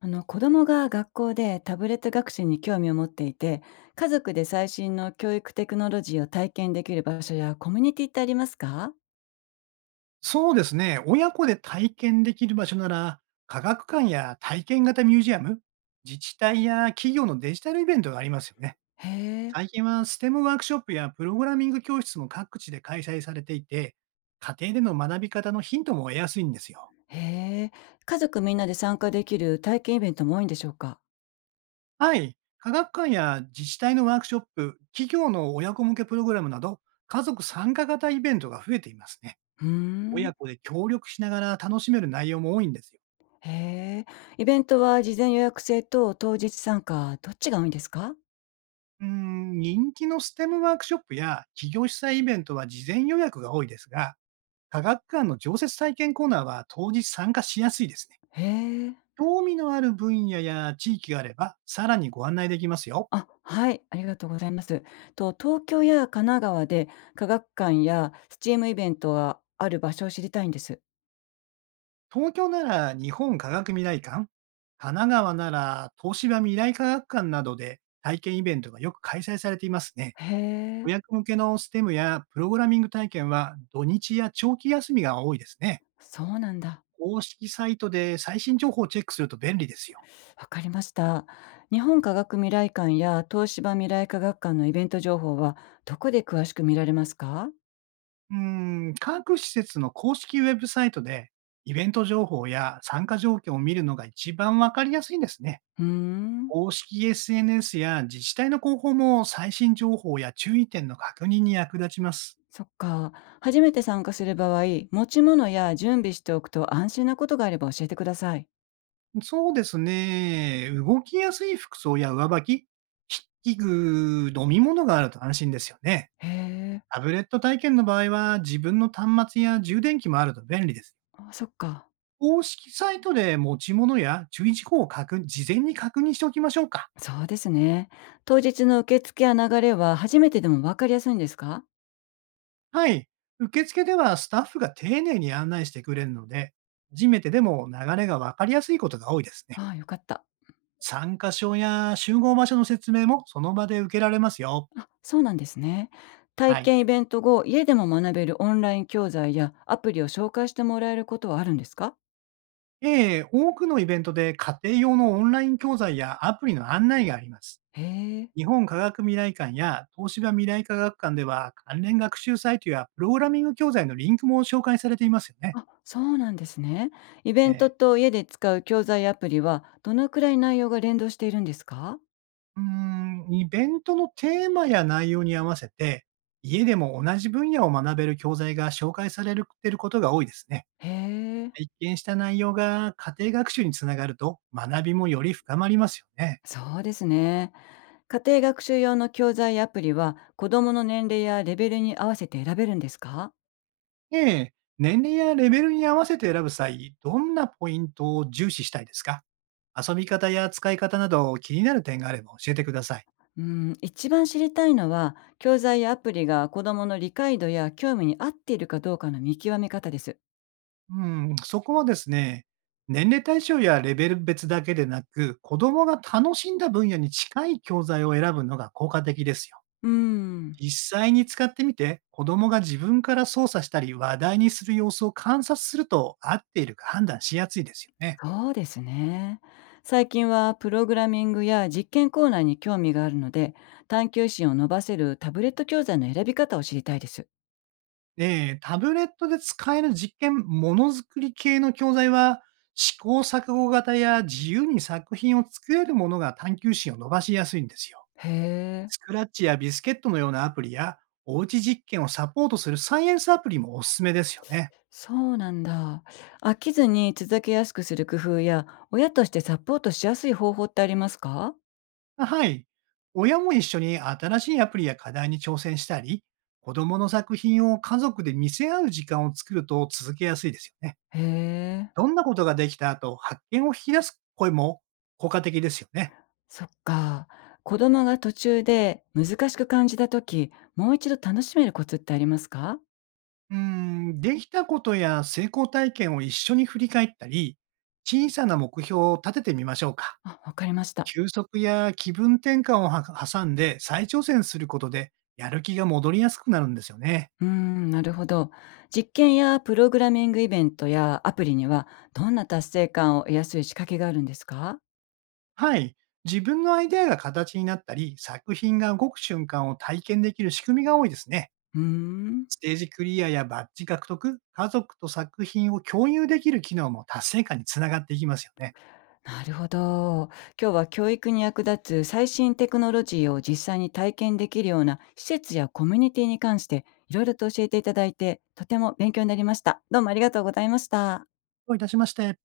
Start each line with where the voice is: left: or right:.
left: 子供が学校でタブレット学習に興味を持っていて、家族で最新の教育テクノロジーを体験できる場所やコミュニティってありますか？
right: そうですね。親子で体験できる場所なら、科学館や体験型ミュージアム、自治体や企業のデジタルイベントがありますよね。
left: へえ。
right: 最近はステムワークショップやプログラミング教室も各地で開催されていて、家庭での学び方のヒントも得やすいんですよ。
left: へえ。家族みんなで参加できる体験イベントも多いんでしょうか？
right: はい。科学館や自治体のワークショップ、企業の親子向けプログラムなど、家族参加型イベントが増えていますね。
left: うーん。
right: 親子で協力しながら楽しめる内容も多いんですよ。
left: へえ。イベントは事前予約制と当日参加、どっちが多いんですか？
right: うーん、人気のステムワークショップや企業主催イベントは事前予約が多いですが、科学館の常設体験コーナーは当日参加しやすいですね。
left: へえ。
right: 興味のある分野や地域があれば、さらにご案内できますよ。
left: あ、はい、ありがとうございます。と、東京や神奈川で科学館やスチームイベントがある場所を知りたいんです。
right: 東京なら日本科学未来館、神奈川なら東芝未来科学館などで体験イベントがよく開催されていますね。
left: へえ。
right: 予約向けのステムやプログラミング体験は土日や長期休みが多いですね。
left: そうなんだ。
right: 公式サイトで最新情報をチェックすると便利ですよ。
left: わかりました。日本科学未来館や東芝未来科学館のイベント情報はどこで詳しく見られますか？
right: うーん、各施設の公式ウェブサイトで、イベント情報や参加条件を見るのが一番わかりやすいんですね。
left: うーん。
right: 公式 SNS や自治体の広報も最新情報や注意点の確認に役立ちます。
left: そっか。初めて参加する場合、持ち物や準備しておくと安心なことがあれば教えてください。
right: そうですね。動きやすい服装や上履き、筆記具、飲み物があると安心ですよね。
left: へえ。
right: タブレット体験の場合は自分の端末や充電器もあると便利です。
left: あ、そっか。
right: 公式サイトで持ち物や注意事項を事前に確認しておきましょうか。
left: そうですね。当日の受付や流れは初めてでもわかりやすいんですか？
right: はい。受付ではスタッフが丁寧に案内してくれるので、初めてでも流れがわかりやすいことが多いですね。
left: ああ、よかった。
right: 参加証や集合場所の説明もその場で受けられますよ。
left: あ、そうなんですね。体
right: はい。
left: 験イベント後、家でも学べるオンライン教材やアプリを紹介してもらえることはあるんですか？
right: 多くのイベントで家庭用のオンライン教材やアプリの案内があります。
left: へえ。
right: 日本科学未来館や東芝未来科学館では関連学習サイトやプログラミング教材のリンクも紹介されていますよね。
left: あ、そうなんですね。イベ
right: え
left: ント
right: え、
left: と家で使う教材やアプリは、どのくらい内容が連動しているんですか？
right: うーん、イベントのテーマや内容に合わせて、家でも同じ分野を学べる教材が紹介されるいることが多いですね。
left: へえ。
right: 体験した内容が家庭学習につながると、学びもより深まりますよね。
left: そうですね。家庭学習用の教材やアプリは、子供の年齢やレベルに合わせて選べるんですか？
right: ええ、年齢やレベルに合わせて選ぶ際、どんなポイントを重視したいですか？遊び方や使い方など気になる点があれば教えてください。
left: うん、一番知りたいのは、教材やアプリが子供の理解度や興味に合っているかどうかの見極め方です。
right: うん、そこはですね、年齢対象やレベル別だけでなく、子供が楽しんだ分野に近い教材を選ぶのが効果的ですよ。
left: うーん、
right: 実際に使ってみて、子供が自分から操作したり話題にする様子を観察すると合っているか判断しやすいですよね。
left: そうですね。最近はプログラミングや実験コーナーに興味があるので、探求心を伸ばせるタブレット教材の選び方を知りたいです。
right: で、タブレットで使える実験、ものづくり系の教材は、試行錯誤型や自由に作品を作れるものが探求心を伸ばしやすいんですよ。
left: へえ、
right: スクラッチやビスケットのようなアプリや、おうち実験をサポートするサイエンスアプリもおすすめですよね。
left: そうなんだ。飽きずに続けやすくする工夫や、親としてサポートしやすい方法ってありますか？
right: はい。親も一緒に新しいアプリや課題に挑戦したり、子供の作品を家族で見せ合う時間を作ると続けやすいですよね。
left: へえ、
right: どんなことができた後、発見を引き出す声も効果的ですよね。
left: そっか。子供が途中で難しく感じた時、もう一度楽しめるコツってありますか？
right: うーん、できたことや成功体験を一緒に振り返ったり、小さな目標を立ててみましょうか。
left: あ、わかりました。
right: 休息や気分転換をは挟んで再挑戦することで、やる気が戻りやすくなるんですよね。
left: うーん、なるほど。実験やプログラミングイベントやアプリにはどんな達成感を得やすい仕掛けがあるんですか？
right: はい。自分のアイデアが形になったり、作品が動く瞬間を体験できる仕組みが多いですね。
left: うーん、
right: ステージクリアやバッジ獲得、家族と作品を共有できる機能も達成感につながっていきますよね。
left: なるほど。今日は教育に役立つ最新テクノロジーを実際に体験できるような施設やコミュニティに関していろいろと教えていただいて、とても勉強になりました。どうもありがとうございました。
right: どういたしまして。